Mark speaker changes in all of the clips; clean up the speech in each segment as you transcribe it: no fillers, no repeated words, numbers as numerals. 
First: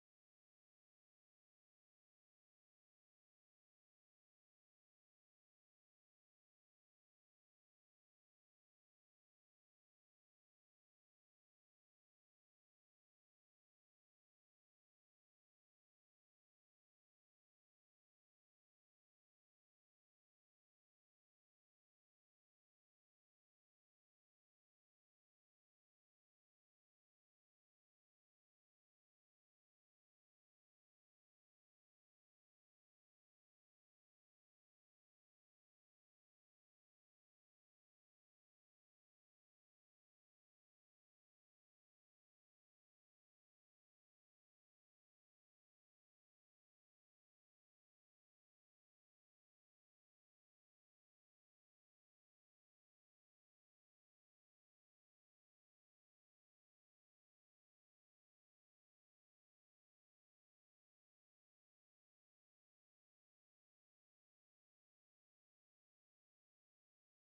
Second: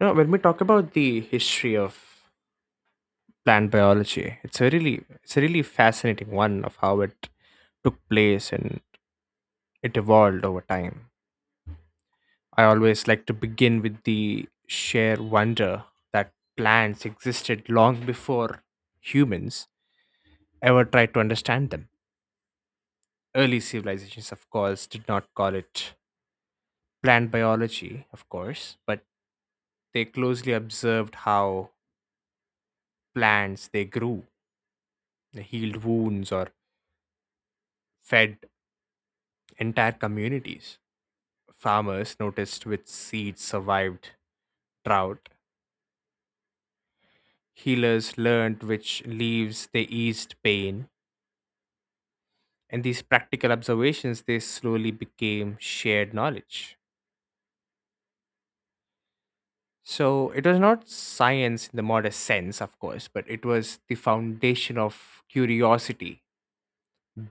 Speaker 1: You know, when we talk about the history of plant biology, it's a really fascinating one of how it took place and it evolved over time. I always like to begin with the sheer wonder that plants existed long before humans ever tried to understand them. Early civilizations, of course, did not call it plant biology, of course, but they closely observed how plants they grew, they healed wounds or fed entire communities. Farmers noticed which seeds survived drought. Healers learned which leaves they eased pain. And these practical observations they slowly became shared knowledge. So it was not science in the modest sense, of course, but it was the foundation of curiosity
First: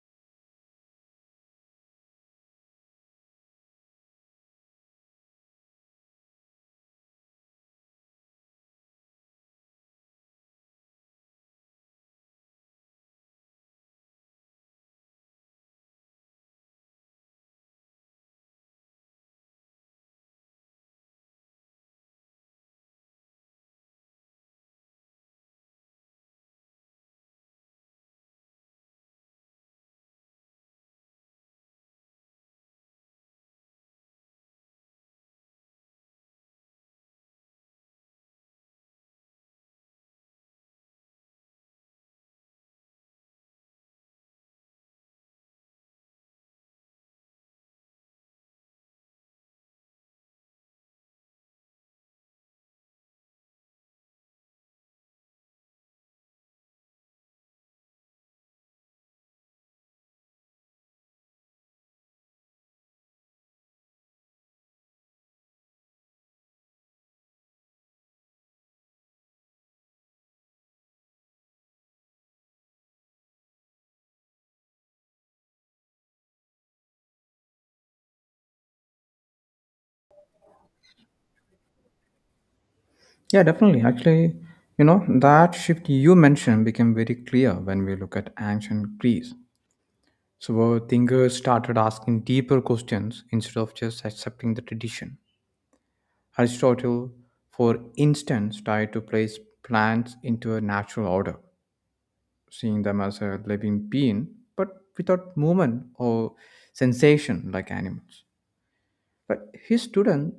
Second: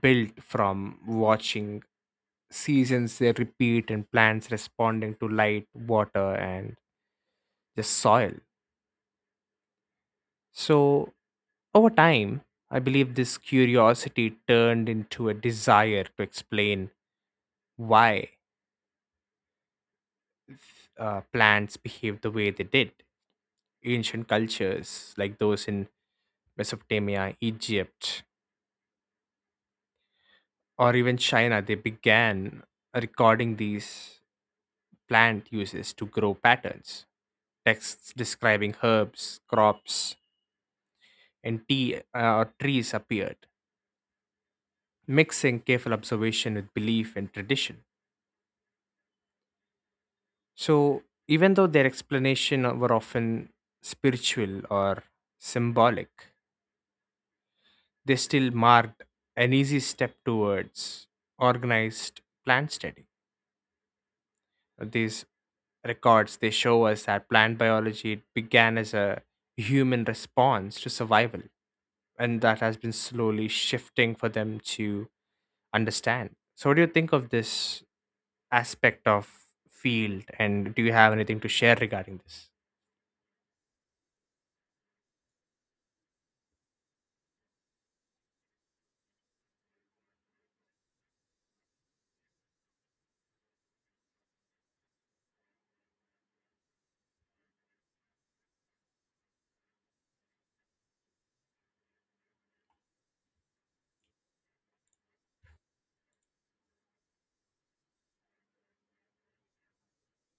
Speaker 1: built from watching seasons they repeat and plants responding to light, water, and the soil. So Over time, I believe this curiosity turned into a desire to explain why plants behave the way they did. Ancient cultures, like those in Mesopotamia, Egypt, or even China, they began recording these plant uses to grow patterns. Texts describing herbs, crops, and tea or trees appeared, mixing careful observation with belief and tradition. So, even though their explanation were often spiritual or symbolic, they still marked an easy step towards organized plant study. These records they show us that plant biology began as a human response to survival, and that has been slowly shifting for them to understand. So, what do you think of this aspect of field, and do you have anything to share regarding this?
Speaker 2: Yeah, definitely. Actually, you know, that shift you mentioned became very clear when we look at ancient Greece. So our thinkers started asking deeper questions instead of just accepting the tradition. Aristotle, for instance, tried to place plants into a natural order, seeing them as a living being, but without movement or sensation like animals. But his students.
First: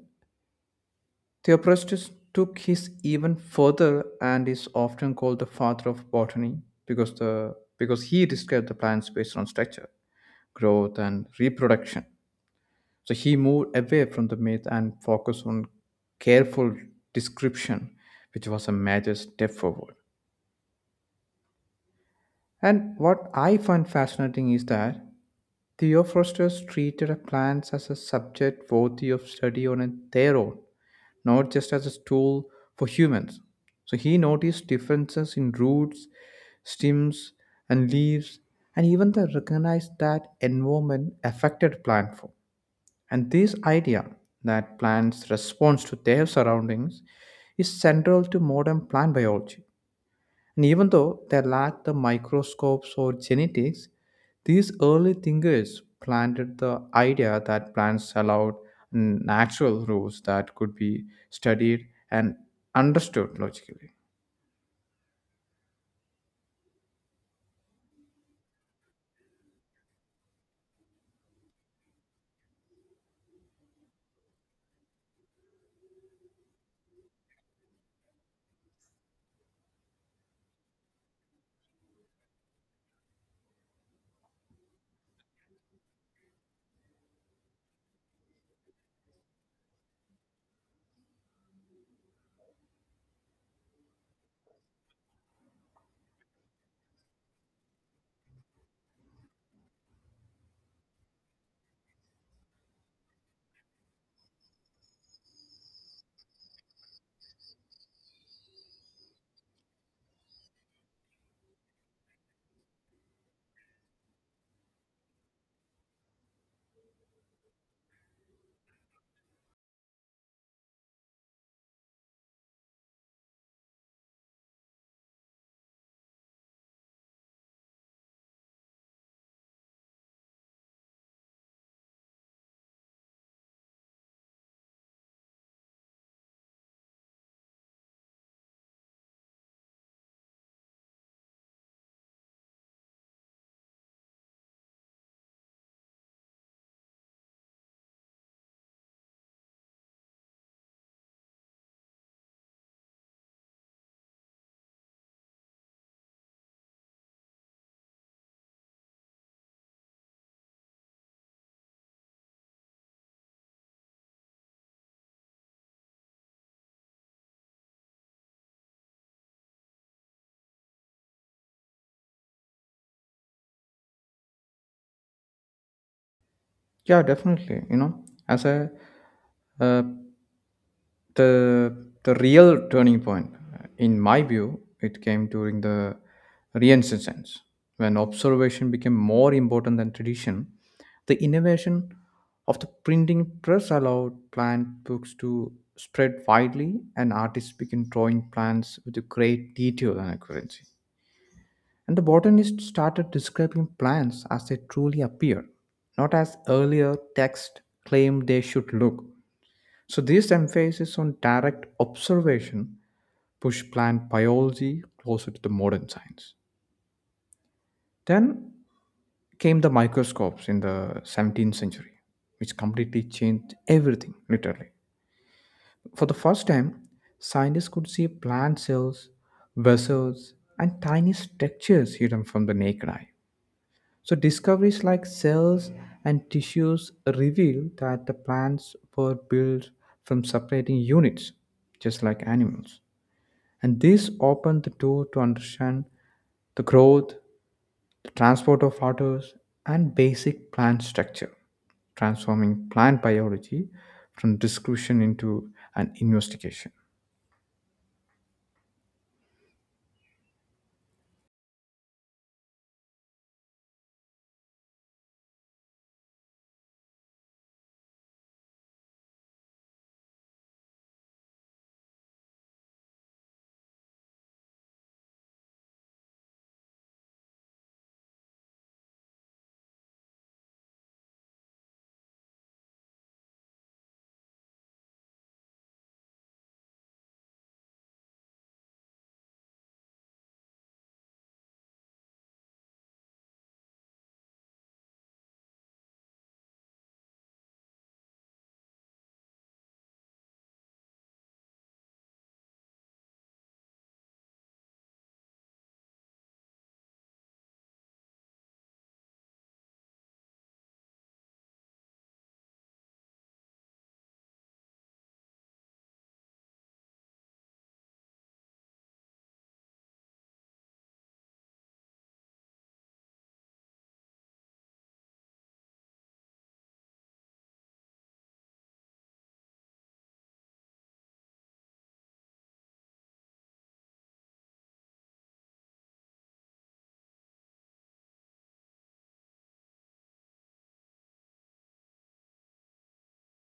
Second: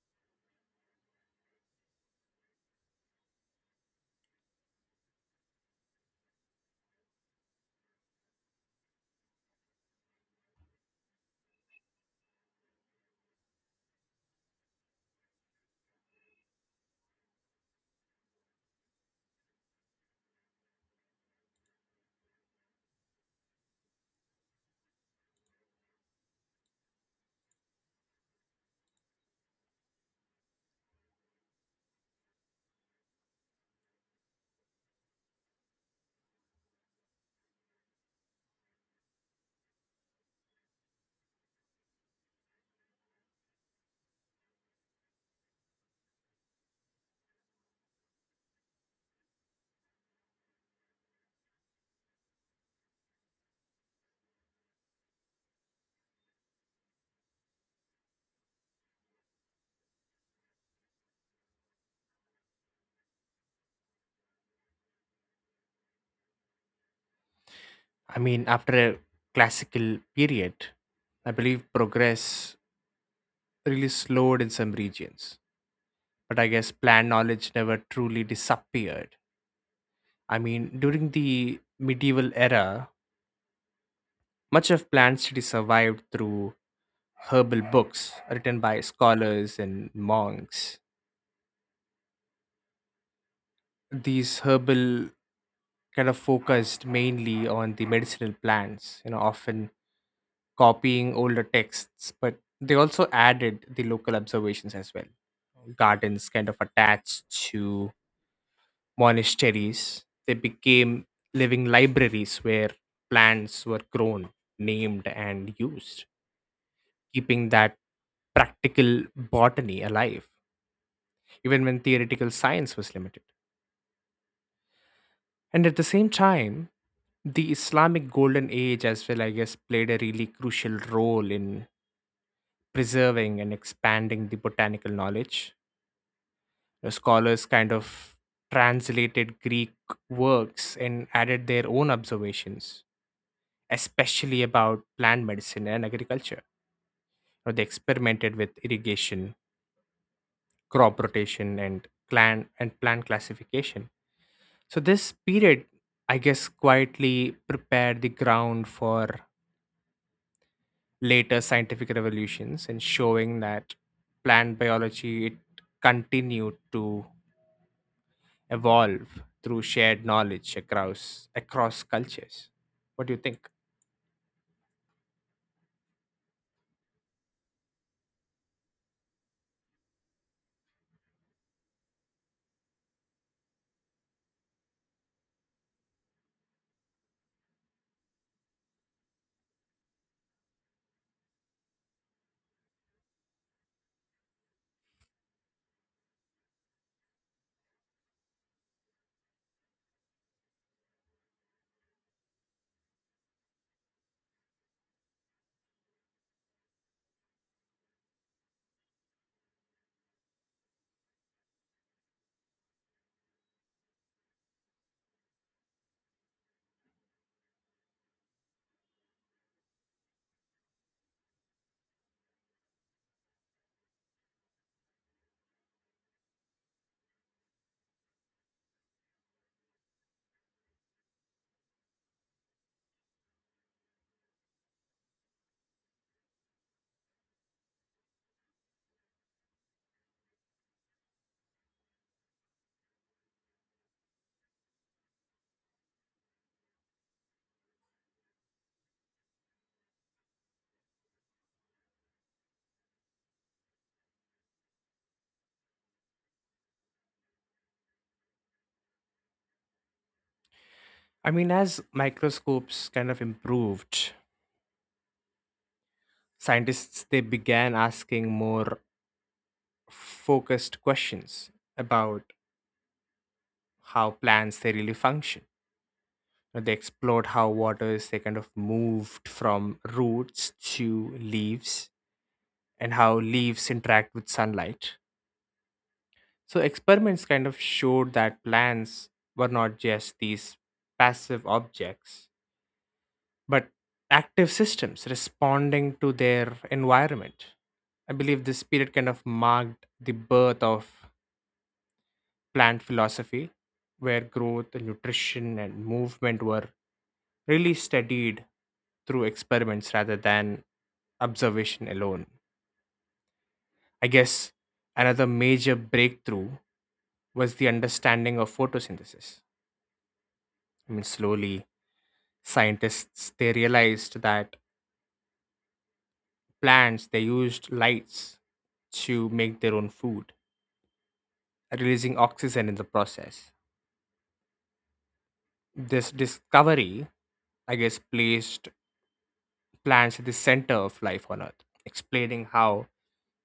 Speaker 2: Theophrastus took his even further and is often called the father of botany because he described the plants based on structure, growth, and reproduction. So he moved away from the myth and focused on careful description, which was a major step forward. And what I find fascinating is that Theophrastus treated plants as a subject worthy of study on their own, not just as a tool for humans. So he noticed differences in roots, stems, and leaves, and even they recognized that environment affected plant form. And this idea that plants respond to their surroundings is central to modern plant biology. And even though they lacked the microscopes or genetics, these early thinkers planted the idea that plants allowed natural rules that could be studied and understood logically.
Speaker 1: I mean, after a classical period, I believe progress really slowed in some regions. But I guess plant knowledge never truly disappeared. I mean, during the medieval era, much of plant study survived through herbal books written by scholars and monks. These herbal kind of focused mainly on the medicinal plants, you know, often copying older texts, but they also added the local observations as well. Gardens kind of attached to monasteries, they became living libraries where plants were grown, named, and used, keeping that practical botany alive, even when theoretical science was limited. And at the same time, the Islamic Golden Age, as well, I guess, played a really crucial role in preserving and expanding the botanical knowledge. The scholars kind of translated Greek works and added their own observations, especially about plant medicine and agriculture. Now, they experimented with irrigation, crop rotation, and clan and plant classification. So this period, I guess, quietly prepared the ground for later scientific revolutions and showing that plant biology it continued to evolve through shared knowledge across cultures. What do you think?
Speaker 2: Yeah, definitely. You know, as a uh, the real turning point, in my view, it came during the renaissance, when observation became more important than tradition. The innovation of the printing press allowed plant books to spread widely, and artists began drawing plants with a great detail and accuracy, and the botanists started describing plants as they truly appear, not as earlier texts claimed they should look. So this emphasis on direct observation pushed plant biology closer to the modern science. Then came the microscopes in the 17th century, which completely changed everything, literally. For the first time, scientists could see plant cells, vessels, and tiny structures hidden from the naked eye. So discoveries like cells and tissues reveal that the plants were built from separating units, just like animals. And this opened the door to understand the growth, the transport of waters, and basic plant structure, transforming plant biology from discussion into an investigation.
Speaker 1: I mean, as microscopes kind of improved, scientists they began asking more focused questions about how plants they really function. They explored how waters they kind of moved from roots to leaves and how leaves interact with sunlight. So experiments kind of showed that plants were not just these passive objects, but active systems responding to their environment. I believe this period kind of marked the birth of plant philosophy, where growth, nutrition, and movement were really studied through experiments rather than observation alone. I guess another major breakthrough was the understanding of photosynthesis. I mean, slowly, scientists they realized that plants they used lights to make their own food, releasing oxygen in the process. This discovery, I guess, placed plants at the center of life on Earth, explaining how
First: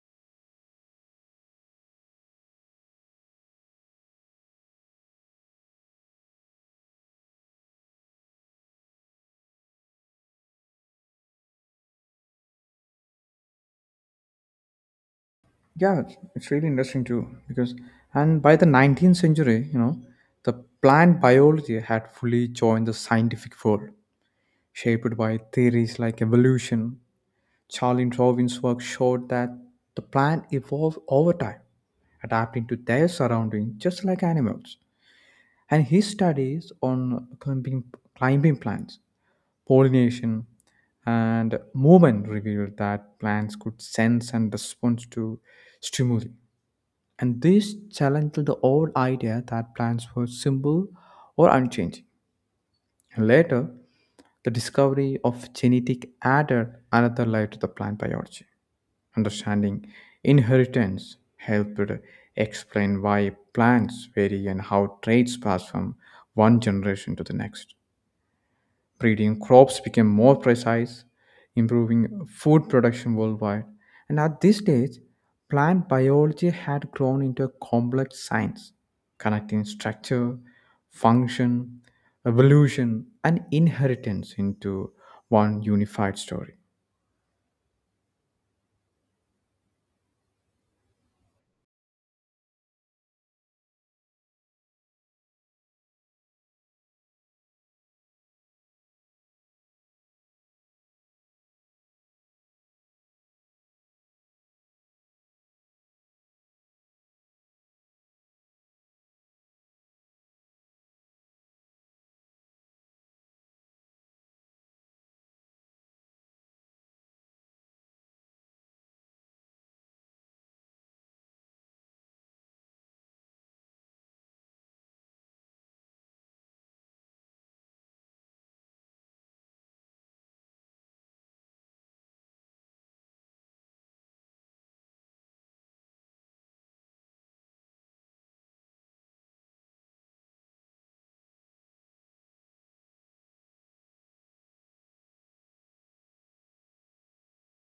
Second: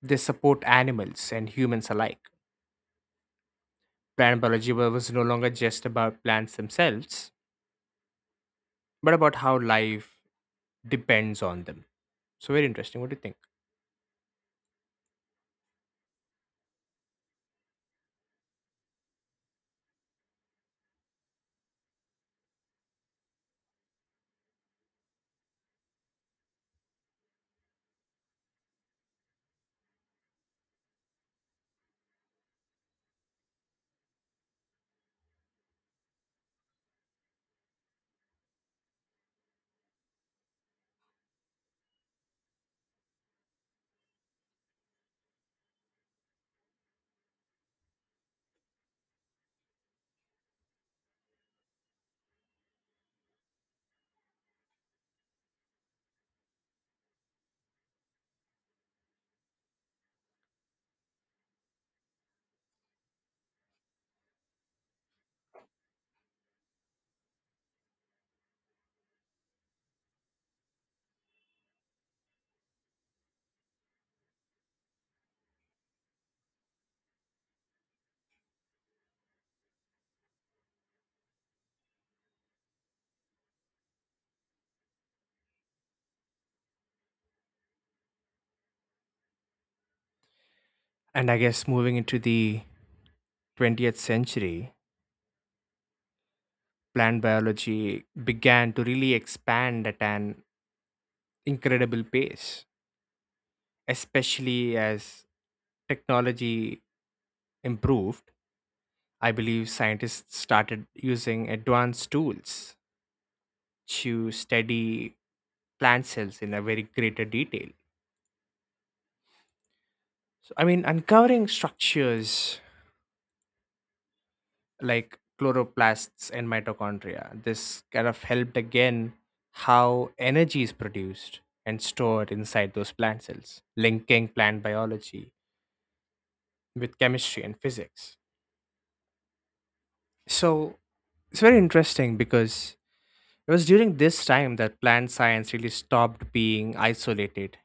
Speaker 1: they support animals and humans alike. Plant biology was no longer just about plants themselves, but about how life depends on them. So, very interesting. What do you think?
Speaker 2: Yeah, it's really interesting too because, and by the 19th century, you know, the plant biology had fully joined the scientific world, shaped by theories like evolution. Charlie Darwin's work showed that the plant evolved over time, adapting to their surroundings just like animals. And his studies on climbing plants, pollination, and movement revealed that plants could sense and respond to stimuli. And this challenged the old idea that plants were simple or unchanging. And later, the discovery of genetic added another layer to the plant biology. Understanding inheritance helped explain why plants vary and how traits pass from one generation to the next. Breeding crops became more precise, improving food production worldwide. And at this stage, plant biology had grown into a complex science, connecting structure, function, evolution, and inheritance into one unified story.
Speaker 1: And I guess moving into the 20th century, plant biology began to really expand at an incredible pace, especially as technology improved. I believe scientists started using advanced tools to study plant cells in a very greater detail. So, I mean, uncovering structures like chloroplasts and mitochondria. This kind of helped again how energy is produced and stored inside those plant cells, linking plant biology with chemistry and physics. So it's very interesting because it was during this time that plant science really stopped being isolated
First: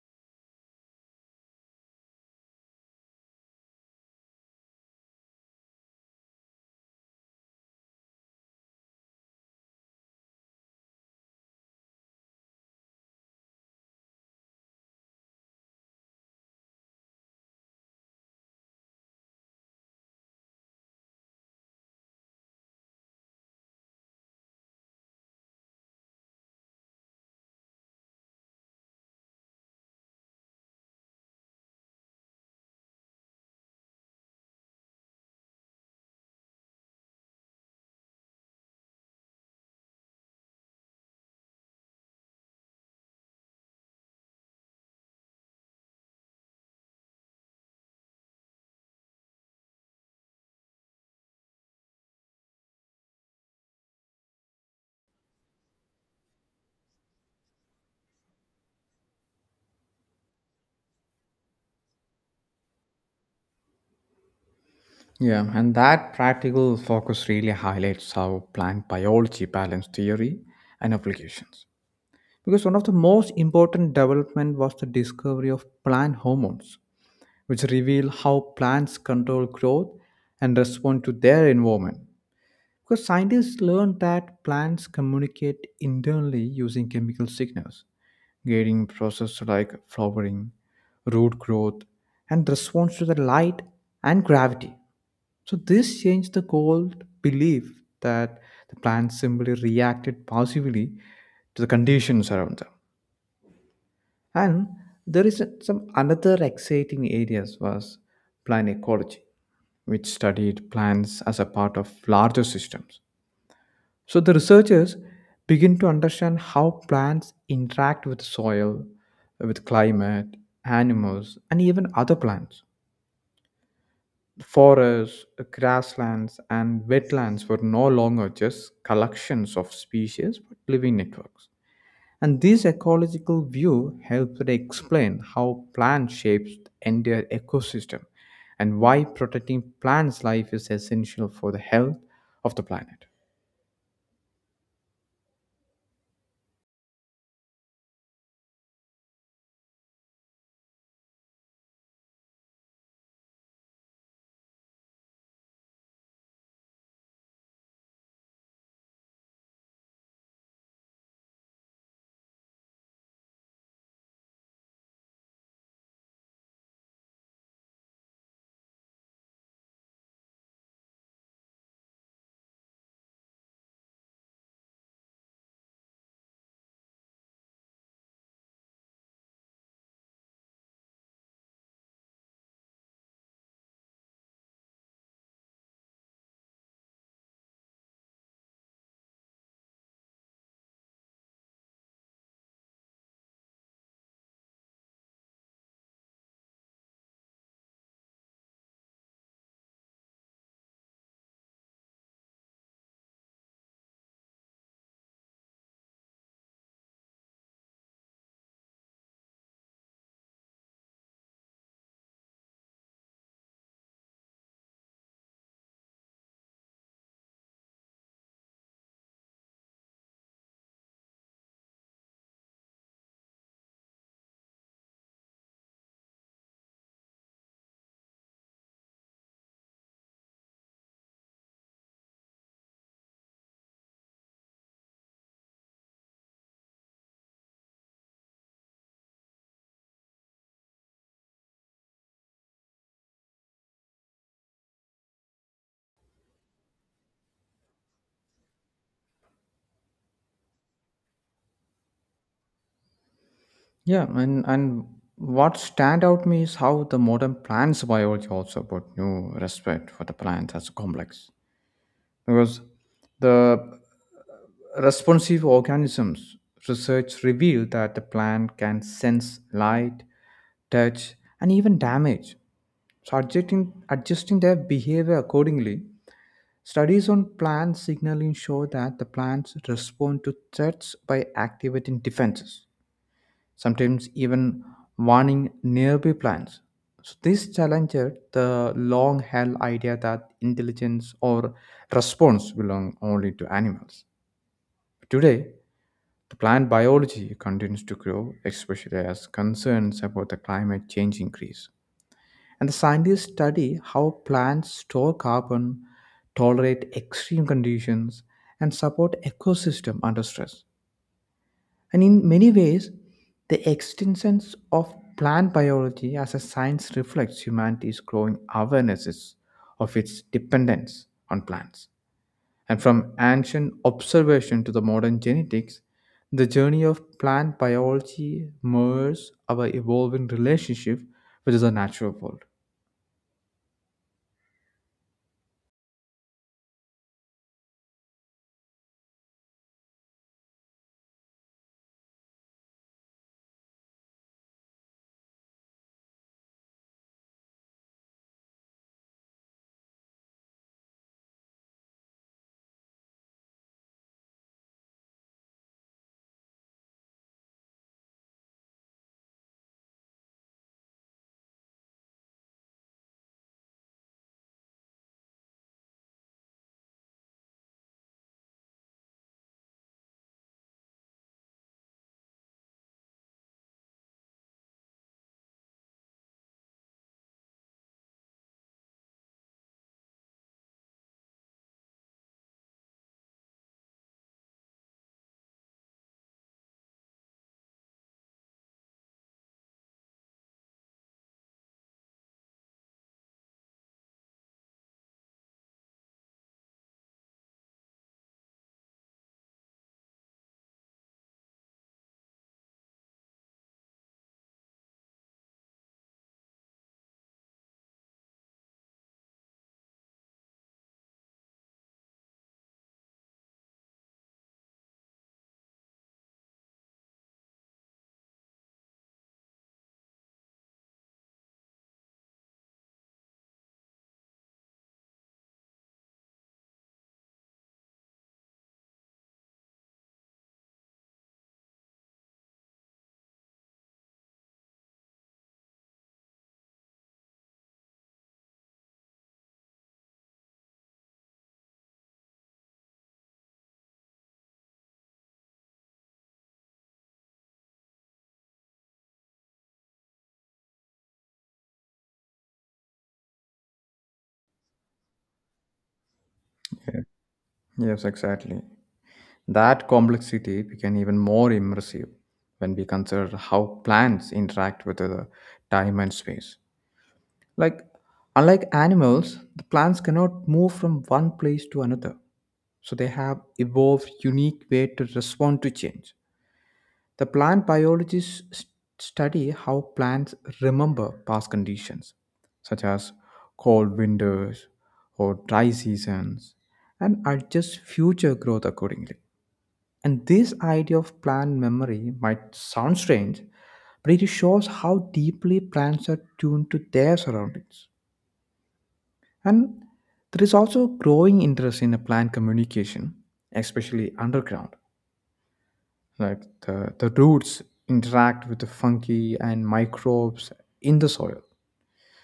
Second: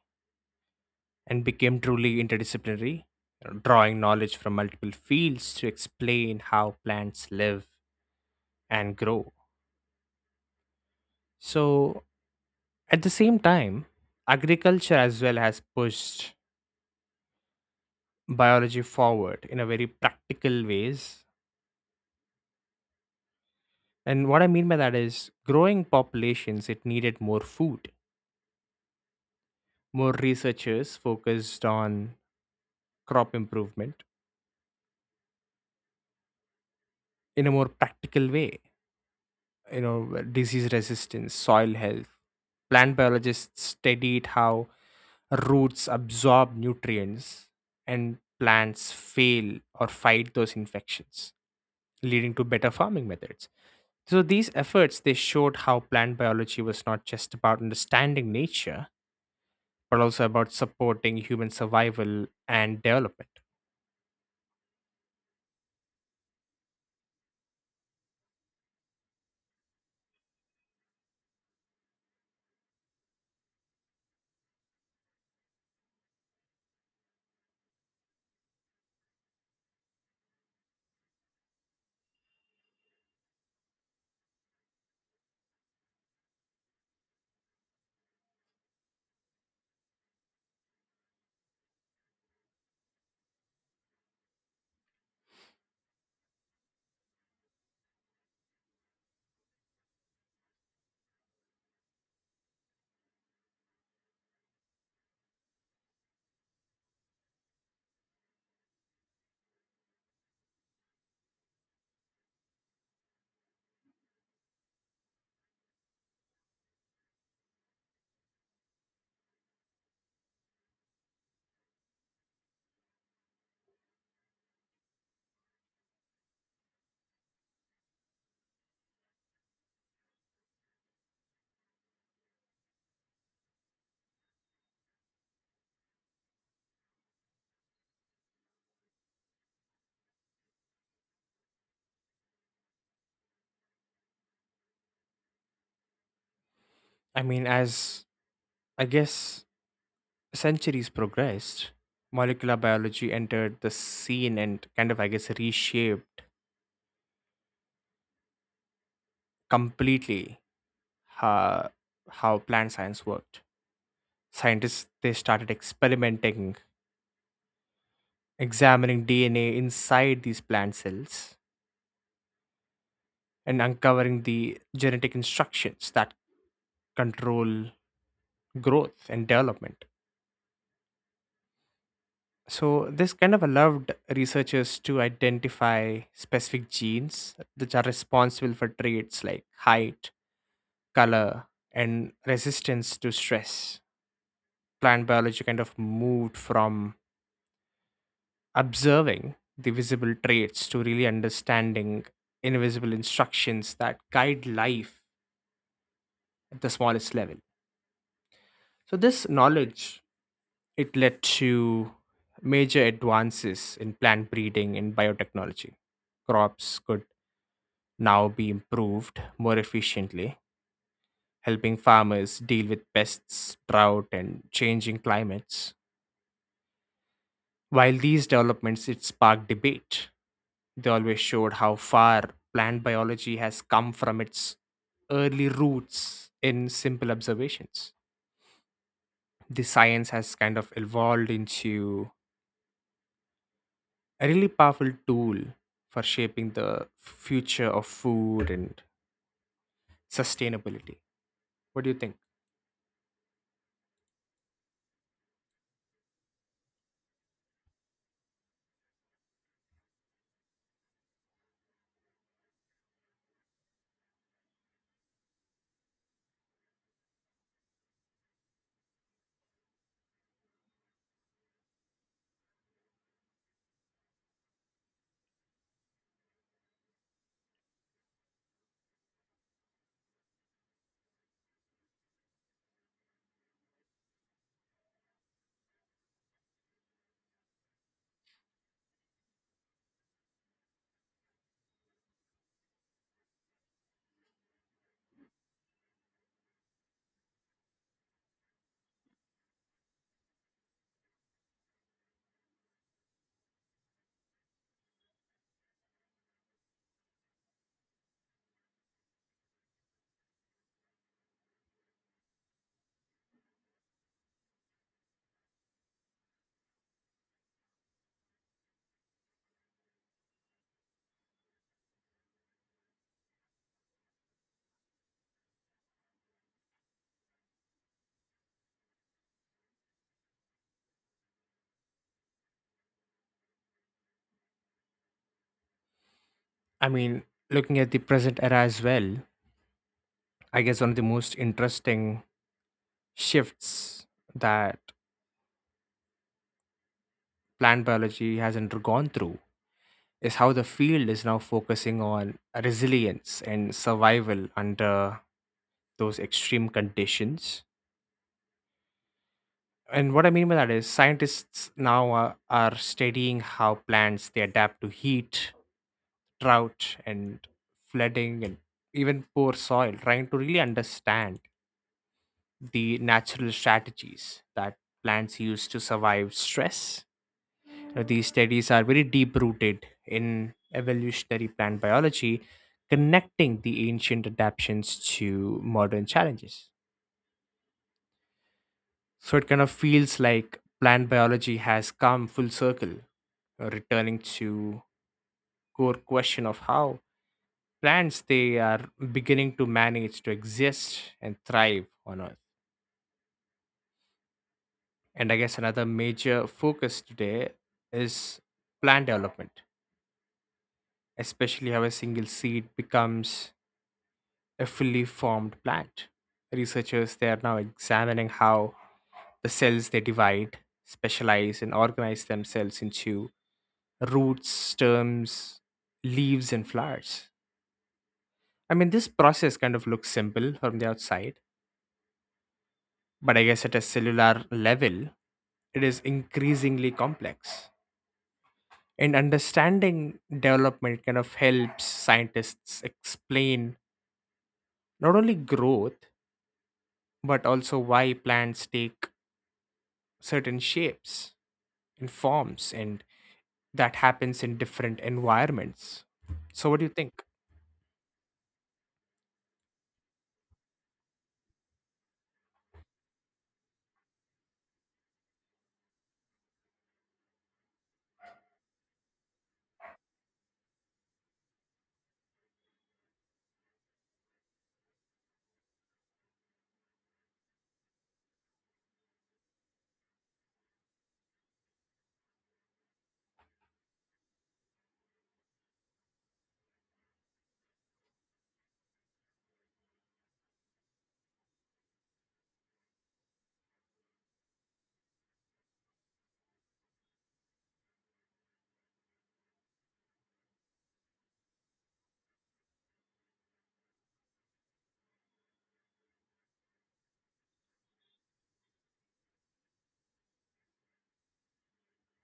Speaker 1: and became truly interdisciplinary, you know, drawing knowledge from multiple fields to explain how plants live and grow. So at the same time, agriculture as well has pushed biology forward in a very practical ways. And what I mean by that is growing populations, it needed more food. More researchers focused on crop improvement in a more practical way, you know, disease resistance, soil health. Plant biologists studied how roots absorb nutrients and plants fail or fight those infections, leading to better farming methods. So these efforts they showed how plant biology was not just about understanding nature, but also about supporting human survival and development.
Speaker 2: Yeah, and that practical focus really highlights how plant biology balanced theory and applications. Because one of the most important development was the discovery of plant hormones, which reveal how plants control growth and respond to their environment. Because scientists learned that plants communicate internally using chemical signals getting processes like flowering, root growth, and response to the light and gravity. So this changed the old belief that the plants simply reacted passively to the conditions around them. And there is some another exciting areas was plant ecology, which studied plants as a part of larger systems, so the researchers begin to understand how plants interact with soil, with climate, animals, and even other plants. Forests, grasslands, and wetlands were no longer just collections of species but living networks. And this ecological view helps to explain how plant shapes the entire ecosystem and why protecting plants' life is essential for the health of the planet.
Speaker 1: I mean, as I guess centuries progressed, molecular biology entered the scene and kind of I guess reshaped completely how, how plant science worked. Scientists they started experimenting, examining DNA inside these plant cells and uncovering the genetic instructions that control growth and development. So, this kind of allowed researchers to identify specific genes which are responsible for traits like height, color, and resistance to stress. Plant biology kind of moved from observing the visible traits to really understanding invisible instructions that guide life at the smallest level. So, this knowledge it led to major advances in plant breeding and biotechnology. Crops could now be improved more efficiently, helping farmers deal with pests, drought, and changing climates. While these developments it sparked debate, they always showed how far plant biology has come from its early roots in simple observations. The science has kind of evolved into a really powerful tool for shaping the future of food and sustainability. What do you think?
Speaker 2: Yeah, and what stand out me is how the modern plants biology also brought new respect for the plants as a complex. Because the responsive organisms research revealed that the plant can sense light, touch, and even damage. So adjusting their behavior accordingly. Studies on plant signaling show that the plants respond to threats by activating defenses, sometimes even warning nearby plants. So this challenges the long held idea that intelligence or response belong only to animals. Today, the plant biology continues to grow, especially as concerns about the climate change increase. And the scientists study how plants store carbon, tolerate extreme conditions, and support ecosystem under stress. And in many ways, the extinction of plant biology as a science reflects humanity's growing awarenesses of its dependence on plants. And from ancient observation to the modern genetics, the journey of plant biology mirrors our evolving relationship with the natural world.
Speaker 1: I mean, looking at the present era as well, I guess one of the most interesting shifts that plant biology has undergone through is how the field is now focusing on resilience and survival under those extreme conditions. And what I mean by that is scientists now are studying how plants they adapt to heat, drought and flooding and even poor soil, trying to really understand the natural strategies that plants use to survive stress. Now, these studies are very deep rooted in evolutionary plant biology, connecting the ancient adaptations to modern challenges. So it kind of feels like plant biology has come full circle, returning to core question of how plants they are beginning to manage to exist and thrive on earth. And I guess another major focus today is plant development, especially how a single seed becomes a fully formed plant. Researchers they are now examining how the cells they divide, specialize and organize themselves into roots, stems, leaves and flowers. I mean this process kind of looks simple from the outside. But I guess at a cellular level, it is increasingly complex. And understanding development kind of helps scientists explain not only growth, but also why plants take certain shapes and forms, and that happens in different environments. So, what do you
Speaker 2: Yeah.
Speaker 1: think?
Speaker 2: Yes, exactly. That complexity became even more immersive when we consider how plants interact with the time and space. Like, unlike animals, the plants cannot move from one place to another. So they have evolved unique way to respond to change. The plant biologists study how plants remember past conditions, such as cold winters or dry seasons, and adjust future growth accordingly. And this idea of plant memory might sound strange, but it shows how deeply plants are tuned to their surroundings. And there is also growing interest in a plant communication, especially underground. Like the roots interact with the fungi and microbes in the soil.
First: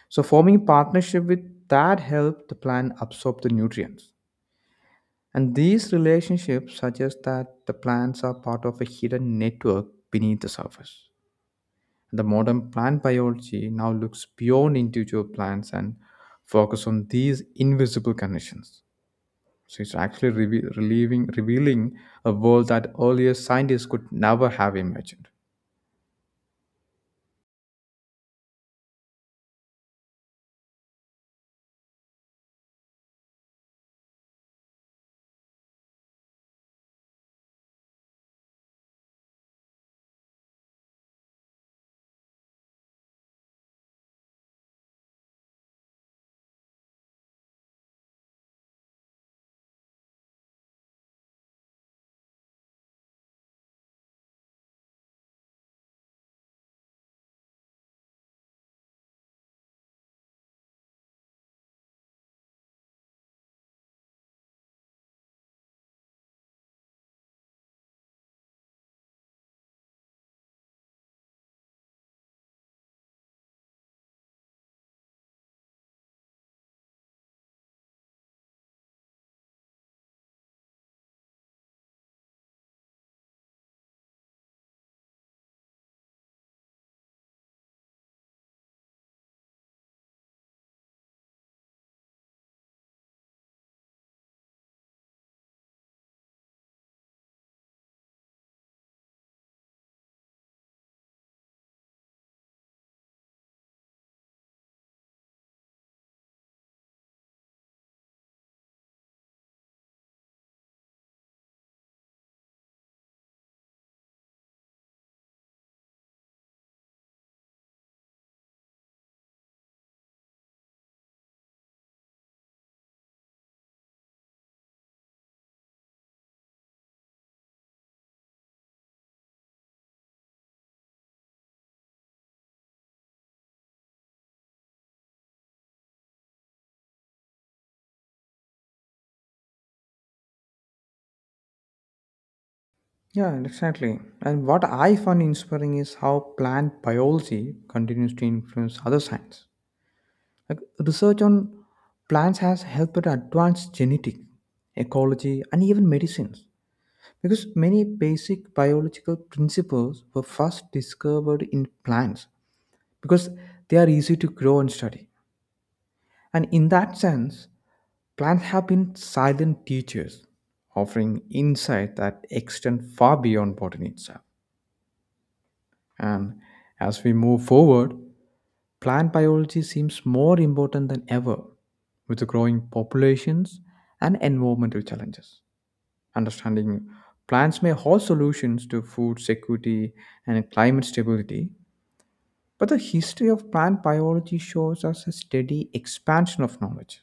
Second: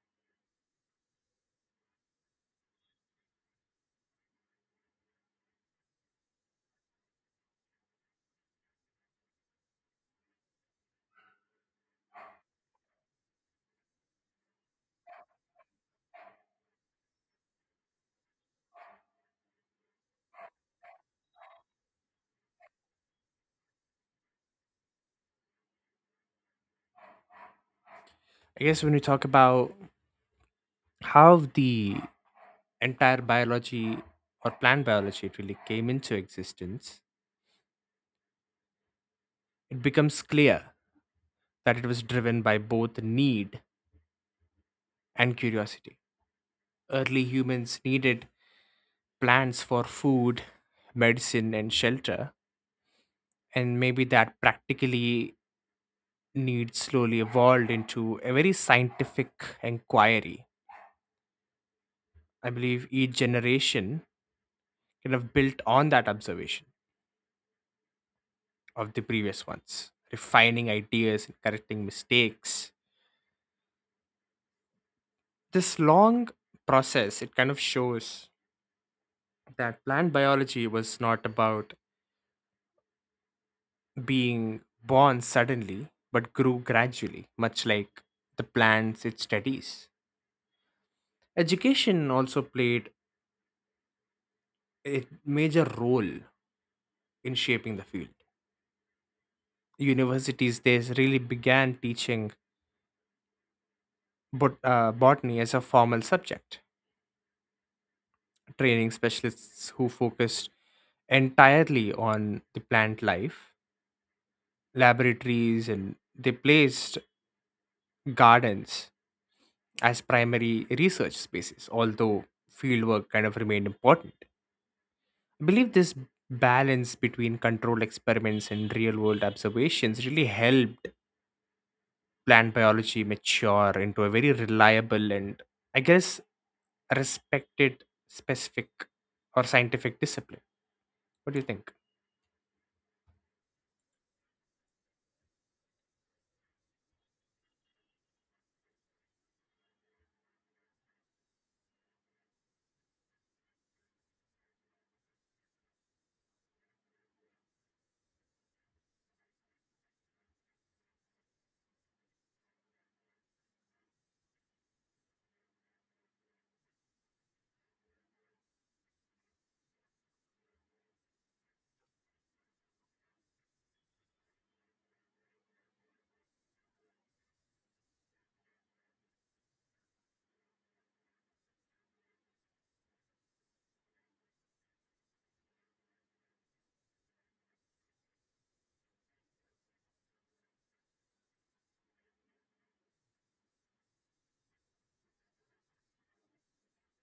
Speaker 2: So forming partnership with that help the plant absorb the nutrients. And these relationships suggest that the plants are part of a hidden network beneath the surface. The modern plant biology now looks beyond individual plants and focus on these invisible connections. So it's actually revealing a world that earlier scientists could never have imagined.
Speaker 1: I guess when we talk about how the entire biology or plant biology it really came into existence, it becomes clear that it was driven by both need and curiosity. Early humans needed plants for food, medicine, and shelter, and maybe that practically need slowly evolved into a very scientific inquiry. I believe each generation kind of built on that observation of the previous ones, refining ideas and correcting mistakes. This long process, it kind of shows that plant biology was not about being born suddenly but grew gradually, much like the plants it studies. Education also played a major role in shaping the field. Universities they really began teaching botany as a formal subject, training specialists who focused entirely on the plant life, laboratories, and they placed gardens as primary research spaces, although fieldwork kind of remained important. I believe this balance between controlled experiments and real world observations really helped plant biology mature into a very reliable and, I guess, respected specific or scientific discipline. What do you think?
Speaker 2: Yeah, exactly. And what I find inspiring is how plant biology continues to influence other science. Like research on plants has helped advance genetics, ecology, and even medicines. Because many basic biological principles were first discovered in plants because they are easy to grow and study. And in that sense, plants have been silent teachers, offering insight that extend far beyond botany itself. And as we move forward, plant biology seems more important than ever with the growing populations and environmental challenges. Understanding plants may hold solutions to food security and climate stability, but the history of plant biology shows us a steady expansion of knowledge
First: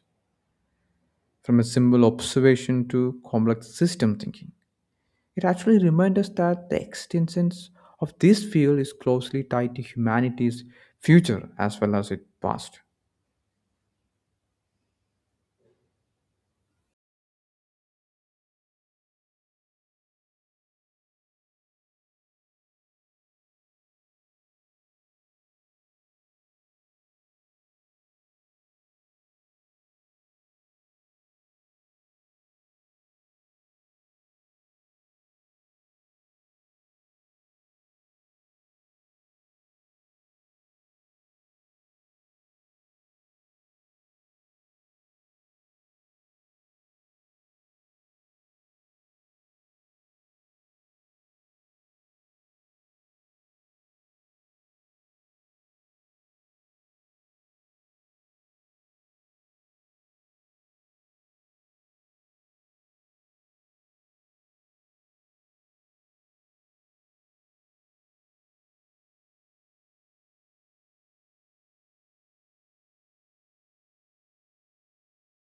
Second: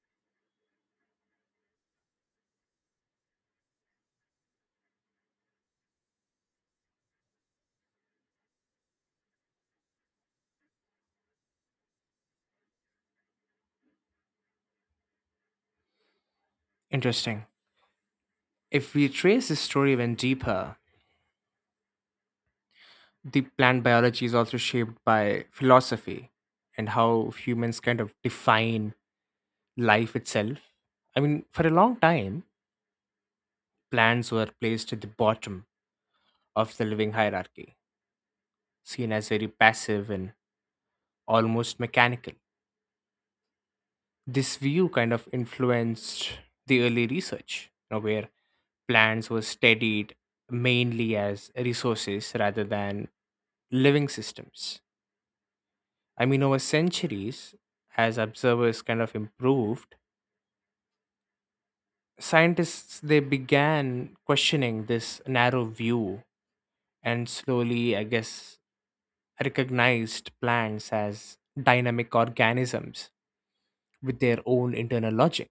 Speaker 2: from a simple observation to complex system thinking. It actually reminds us that the existence of this field is closely tied to humanity's future as well as its past.
Speaker 1: Interesting. If we trace this story even deeper, the plant biology is also shaped by philosophy and how humans kind of define life itself. I mean, for a long time, plants were placed at the bottom of the living hierarchy, seen as very passive and almost mechanical. This view kind of influenced the early research, you know, where plants were studied mainly as resources rather than living systems. I mean, over centuries, as observers kind of improved, scientists they began questioning this narrow view and slowly, I guess, recognized plants as dynamic organisms with their own internal logic.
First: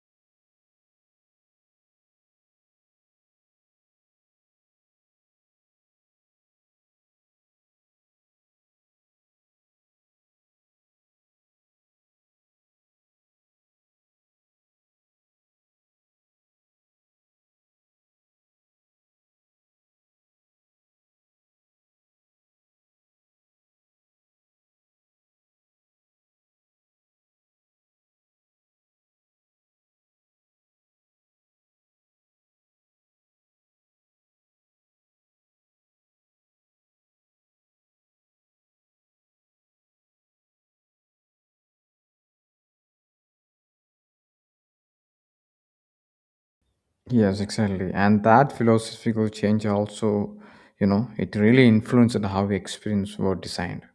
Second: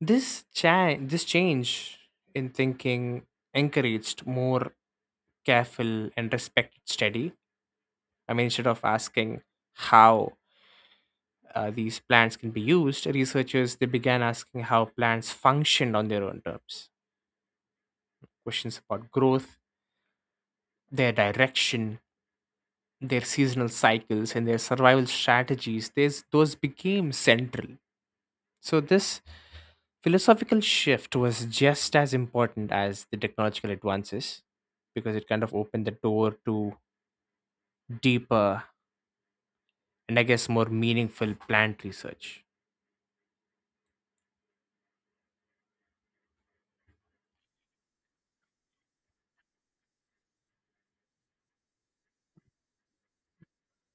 Speaker 1: This change in thinking encouraged more careful and respected study. I mean, instead of asking how these plants can be used, researchers they began asking how plants functioned on their own terms. Questions about growth, their direction, their seasonal cycles, and their survival strategies. These those became central. So this philosophical shift was just as important as the technological advances because it kind of opened the door to deeper and I guess more meaningful plant research.
Speaker 2: Yes, exactly. And that philosophical change also, you know, it really influenced how we experience were designed.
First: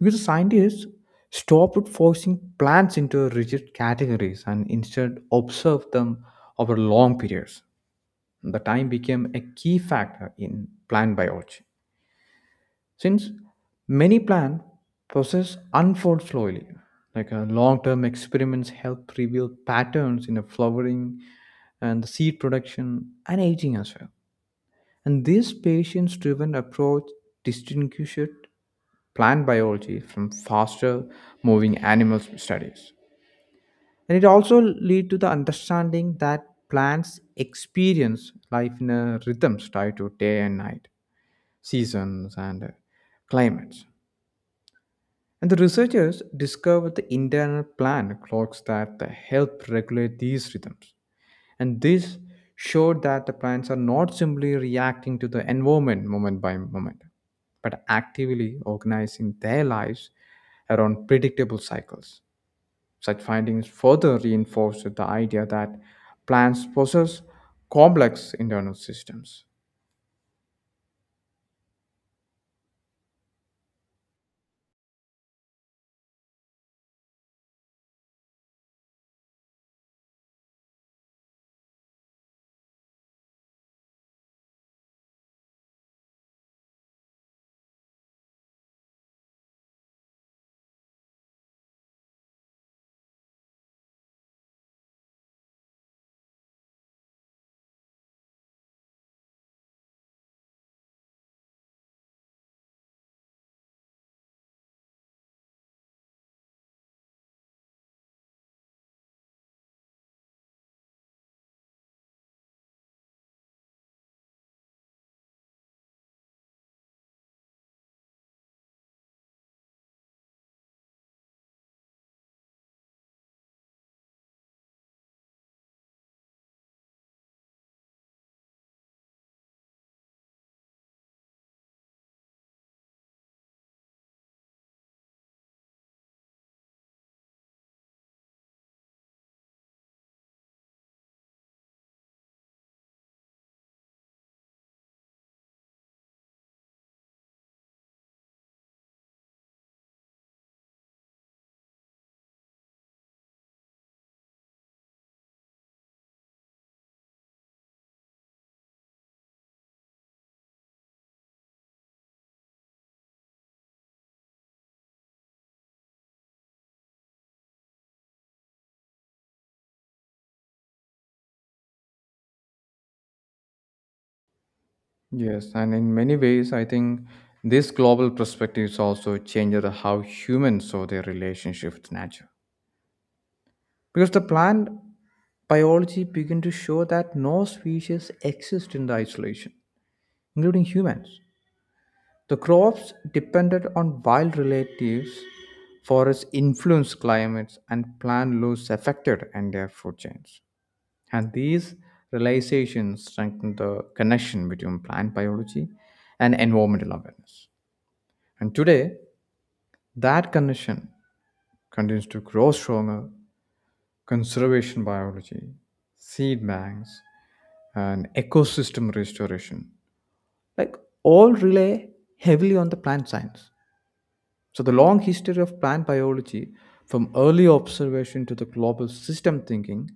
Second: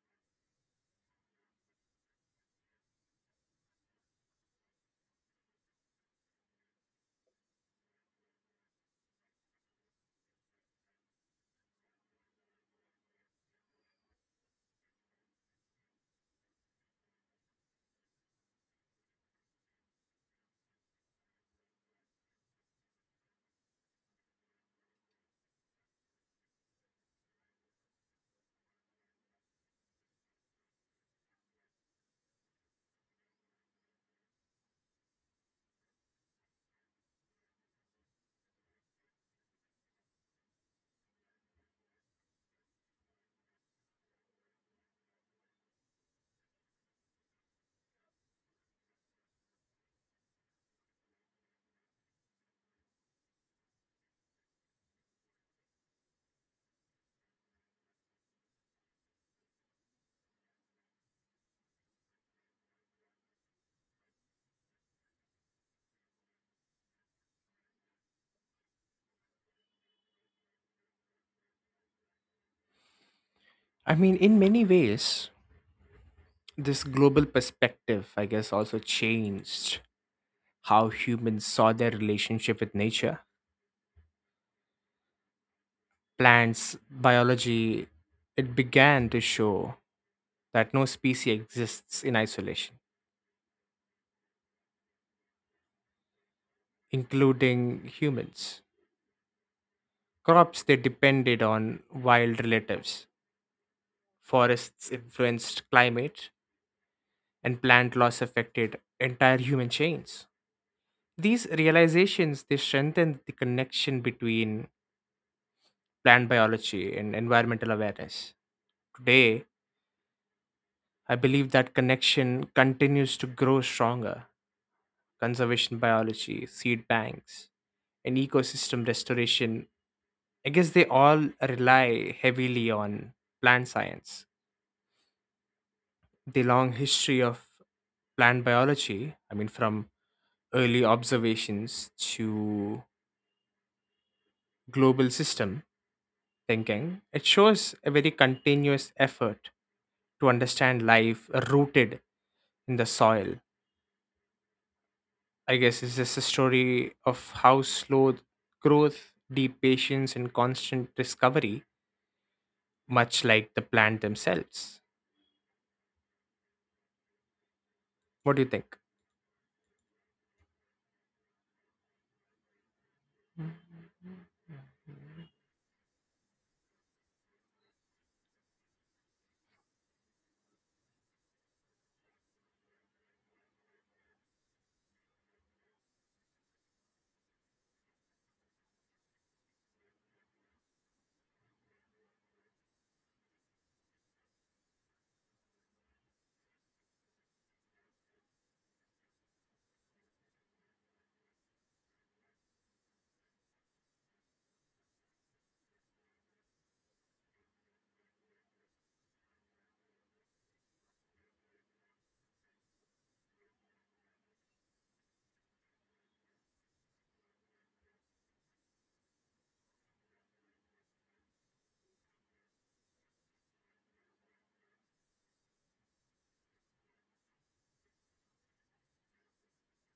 Speaker 2: Because the scientists stopped forcing plants into rigid categories and instead observed them over long periods. The time became a key factor in plant biology, since many plan process unfold slowly. Like long-term experiments help reveal patterns in the flowering and the seed production and aging as well. And this patience-driven approach distinguishes plant biology from faster moving animal studies, and it also lead to the understanding that plants experience life in a rhythms tied to day and night, seasons, and climates. And the researchers discovered the internal plant clocks that help regulate these rhythms. And this showed that the plants are not simply reacting to the environment moment by moment, but actively organizing their lives around predictable cycles. Such findings further reinforced the idea that plants possess complex internal systems.
Speaker 1: I mean, in many ways, this global perspective, I guess, also changed how humans saw their relationship with nature. Plants, biology, it began to show that no species exists in isolation, including humans. Crops they depended on wild relatives. Forests influenced climate, and plant loss affected entire human chains. These realizations they strengthened the connection between plant biology and environmental awareness. Today, I believe that connection continues to grow stronger. Conservation biology, seed banks, and ecosystem restoration, I guess they all rely heavily on plant science. The long history of plant biology, I mean from early observations to global system thinking, it shows a very continuous effort to understand life rooted in the soil. I guess it's just a story of how slow growth, deep patience and constant discovery, much like the plant themselves. What do you think?
Speaker 2: Yes, and in many ways, I think this global perspective is also changed how humans saw their relationship with nature. Because the plant biology began to show that no species exist in the isolation, including humans. The crops depended on wild relatives, forests influenced climates, and plant loss affected and their food chains. And these realizations strengthened the connection between plant biology and environmental awareness. And today, that condition continues to grow stronger. Conservation biology, seed banks, and ecosystem restoration, like all rely heavily on the plant science. So, the long history of plant biology, from early observation to the global system thinking,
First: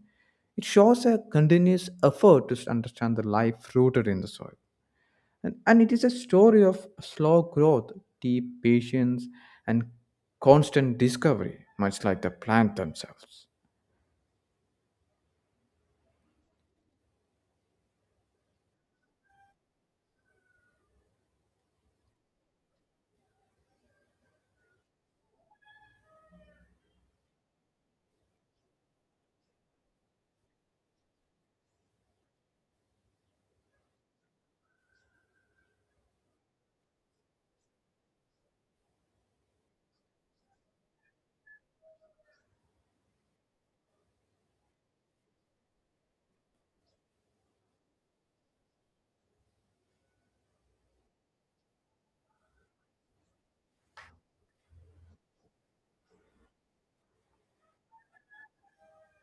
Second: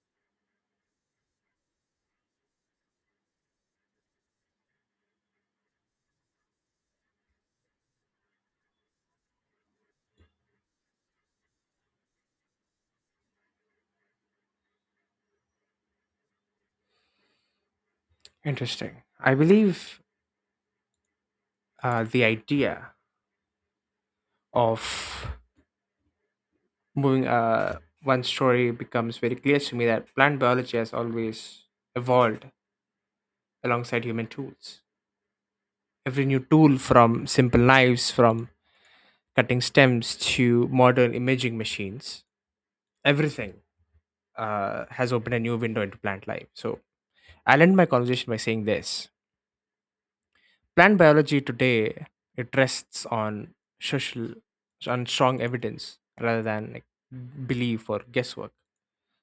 Speaker 2: it shows a continuous effort to understand the life rooted in the soil. And it is a story of slow growth, deep patience, and constant discovery, much like the plant themselves.
Speaker 1: Interesting. I believe the idea of moving one story becomes very clear to me that plant biology has always evolved alongside human tools. Every new tool, from simple knives, from cutting stems to modern imaging machines, everything has opened a new window into plant life. So I'll end my conversation by saying this: plant biology today it rests on social, on strong evidence rather than like, belief or guesswork.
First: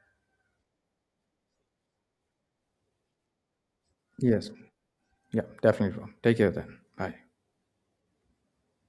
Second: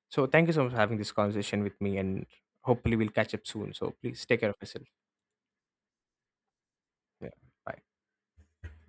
Speaker 1: So thank you so much for having this conversation with me and hopefully we'll catch up soon. So please take
Speaker 2: Yes.
Speaker 1: care of yourself.
Speaker 2: Yeah, definitely wrong. Take care then. Bye.
Speaker 1: Yeah. Bye.